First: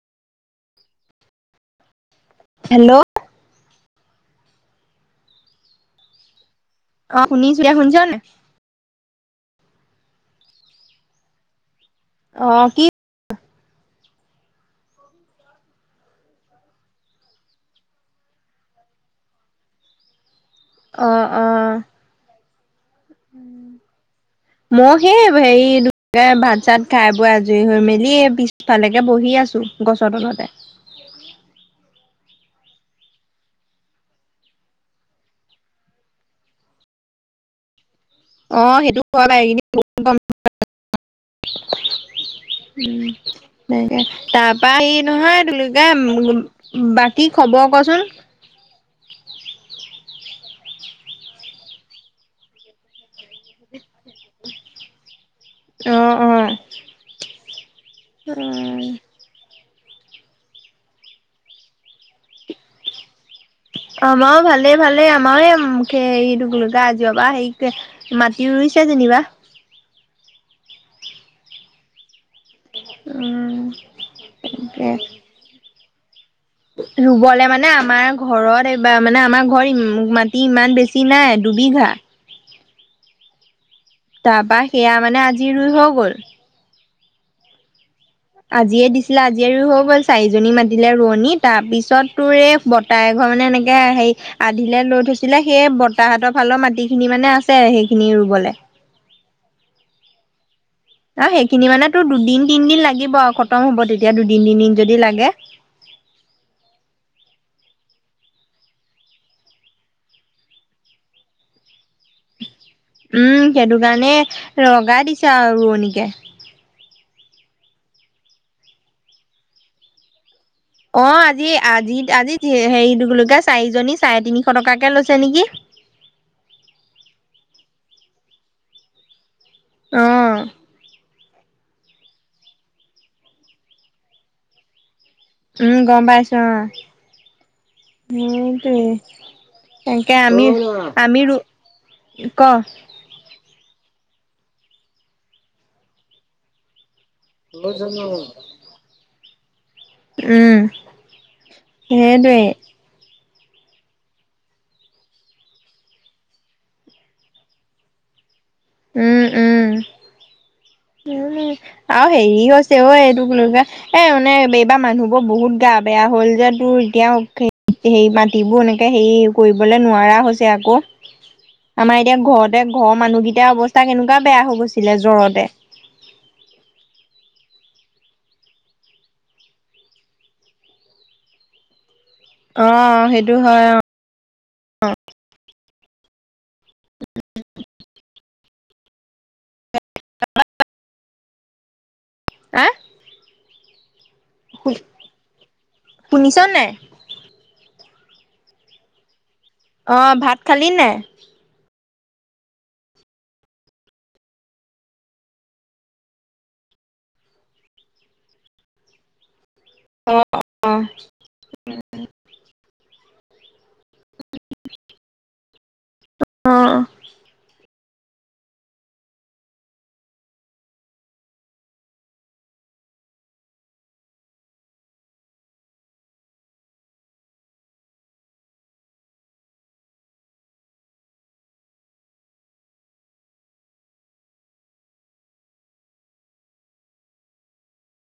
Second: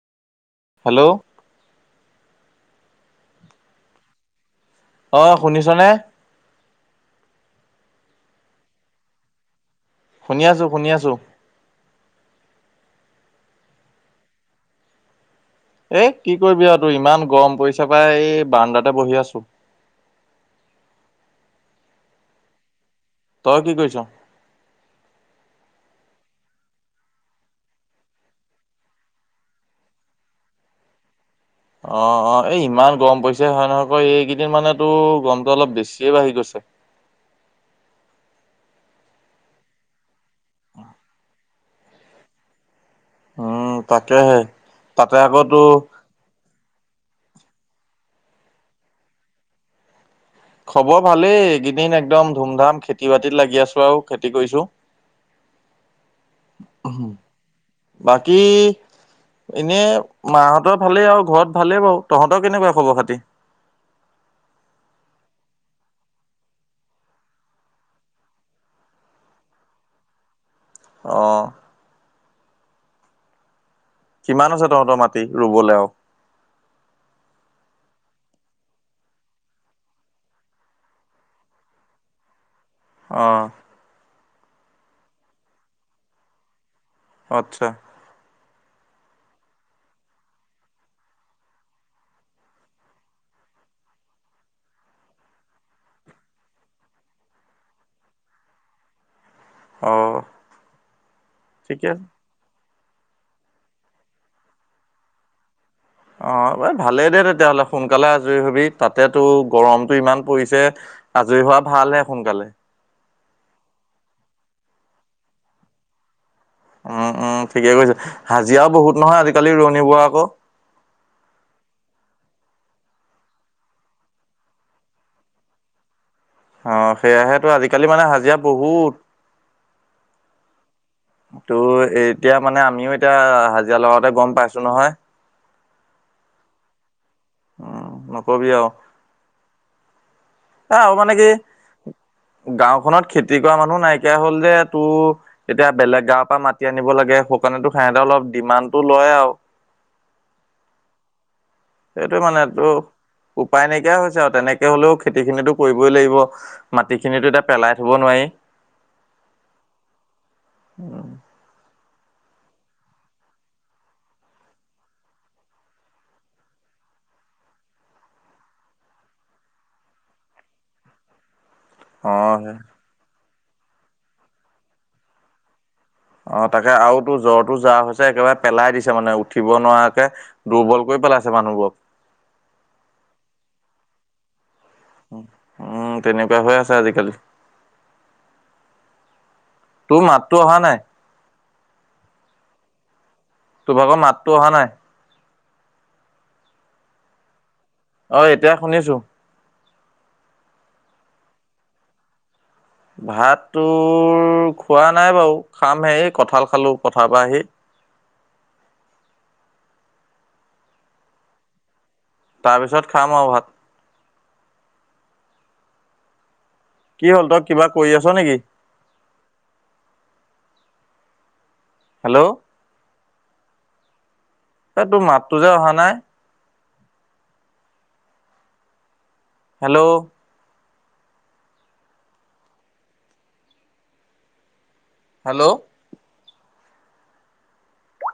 Hello, hello, অ, শুনিছ নে? অ, শুনিচো এতিয়া শুনিছ নে নাই? শুনি আছোঁ-শুনি আছোঁ। অ, কি এই কি কৰিবি আৰু তোৰ ইমান গৰম পৰিছে পাই এই বাৰন্দাতে বহি আছো। অ', অ', তই কি কৰিছ? [inaudible] মই সেই হেৰি [unintelligible] ভাত-চাত খাই বৈ আজৰি হৈ মেলি এ পিছফালেকে বহি আছোঁ। গছৰ তলতে। অ', অ', এই ইমান গৰম পৰিছে হয় নহয় ক' এইকেইদিন মানে তো গৰমটো অলপ বেছিয়ে বাঢ়ি গৈছে। অ, সেইটো কোৱা নাই [unintelligible] [unintelligible] উম, উম সনেকে তাকেহে তাৰপা এই তাতে আকৌ নহয় কি তো বুলি কয় বাকী খবৰ কচোন? খবৰ ভালেই এইকেইদিন একদম ধুমধাম খেত খেতি বাতিত লাগি আছো আৰু খেতি কৰিছো। অ', অ', অ', এনেই মাহঁতৰ ভালেই আৰু ঘৰত ভালেই বাৰু তহঁতৰ কেনেকুৱা খবৰ খাতি? আমাৰো ভালেই ভালেই আমাৰো ওম খে দুবুলেকা আজি পা সেই কে মাটি ৰুইছে যেনিবা। অ। উম। কিমান আছে তহঁতৰ মাটি ৰুবলৈ আও? ৰুবলৈ মানে আমাৰ ঘৰত এইবাৰ মানে আমাৰ ঘৰত মাটি ইমান বেছি নাই দুবিঘা। অ। তা পা সেয়া মানে আজি ৰুই হৈ গ'ল। অত্চ্ছা। আজিয়ে দিছিলে আজিয়ে ৰুই হৈ গ'ল চাৰিজনী মাতিলে ৰোৱনী তাৰপিছত তোৰ এই বত- তাই ঘৰ মানে এনেকে সেই আধিলে লৈ থৈছিলে সেই বতাহতৰ ফালৰ মাটি খিনি মানে আছে সেইখিনি ৰুবলে। অ। অ সেইখিনি মানে ঠিকে আছে। তোৰ দুদিন তিনদিন লাগিব আৰু খতম হব তেতিয়া দুদিন তিনদিন যদি লাগে। অ এই ভালেই দে তেতিয়াহ'লে সোনকালে আজৰি হবি তাতেতো গৰমটো ইমান পৰিছে। আজৰি হোৱা ভালহে সোনকালে। উম সেইটো কাৰণে লগাই দিছে আও ৰোৱনীকে। অহ অহ ঠিকে কৈছে, হাজিৰাও বহুত নহয় আজিকালি ৰোৱণীবোৰা আক। অ আজি আজি আজি হেৰি কি বুলি কয় চাৰিজনী চাৰে তিনিশ টকাকে লৈছে নেকি? অ সেয়াহেতো আজিকালি মানে হাজিৰা বহুত। অ। তোৰ এতিয়া মানে আমিও এতিয়া হাজিৰা লগাওতে গম পাইছো নহয়। উম গম পাইছো অ উম নকবি সেটোৱে। তাকে আমি আহ আৰু মানে আমি কি ৰু ক গাওখনত খেত- খতি কৰা মানুহ নাইকিয়া হ'ল যে তোৰ এতিয়া বেলেগ গাঁৱৰ পৰা মাতি আনিব লাগে। হপ- হিমানটো ফাইদা অলপ দিমানটো লয় আও। উম। সেইটো সেইটোৱে মানেটো উপায় নাইকিয়া হৈছে আৰু তেনেকে হলেও খেতি খিনিতো কৰিবই লাগিব। মাটিখিনিতো এতিয়া পেলাই থ'ব নোৱাই। উম উম। [inaudible] [unintelligible] আৰু হেৰি আছে ঐ এই তোক লৈগাই এ মানে এইবাৰ মানুহবোৰ বহুত গা বেয়া হ'ল যে তোৰ এতিয়াও খেই সেই মাটিবোৰ এনেকে হেৰি কৰিবলে নোৱাৰা হৈছে আক। আমাৰ অ এতিয়া ঘৰতে ঘৰৰ মানুহকেইটাৰ অৱস্থা কেনেকুৱা বেয়া হৈ গৈছিলে জ্বৰতে। অ তাকে আও তো জ্বৰটো যাৱা হৈছে একেবাৰে পেলাই দিছে মানে উঠিব নোৱাকে। দুৰ্বল কৰি পেলাইছে মানুহবোৰক। অ সেইটো হয় অ। উম তেনেকুৱা হৈ আছে আজিকালি। তো মাতটো অহা নাই। এ। তো ভাগৰ মাতটো অহা নাই। শুনিছ নাই? অ এতিয়া শুনিছো। অ ভাত খালি নাই? ভাত তোৰ খোৱা নাই বাও খাম হে কঁঠাল খালো পথাৰ পা আহি। অ অ। তাৰপিছত খাম আও ভাত। অহ। কি হ'ল তই কিবা কৰি আছ নেকি? হেল্ল'? এ তোৰ মাততো যে অহা নাই? হেল্ল'? হেল্ল'?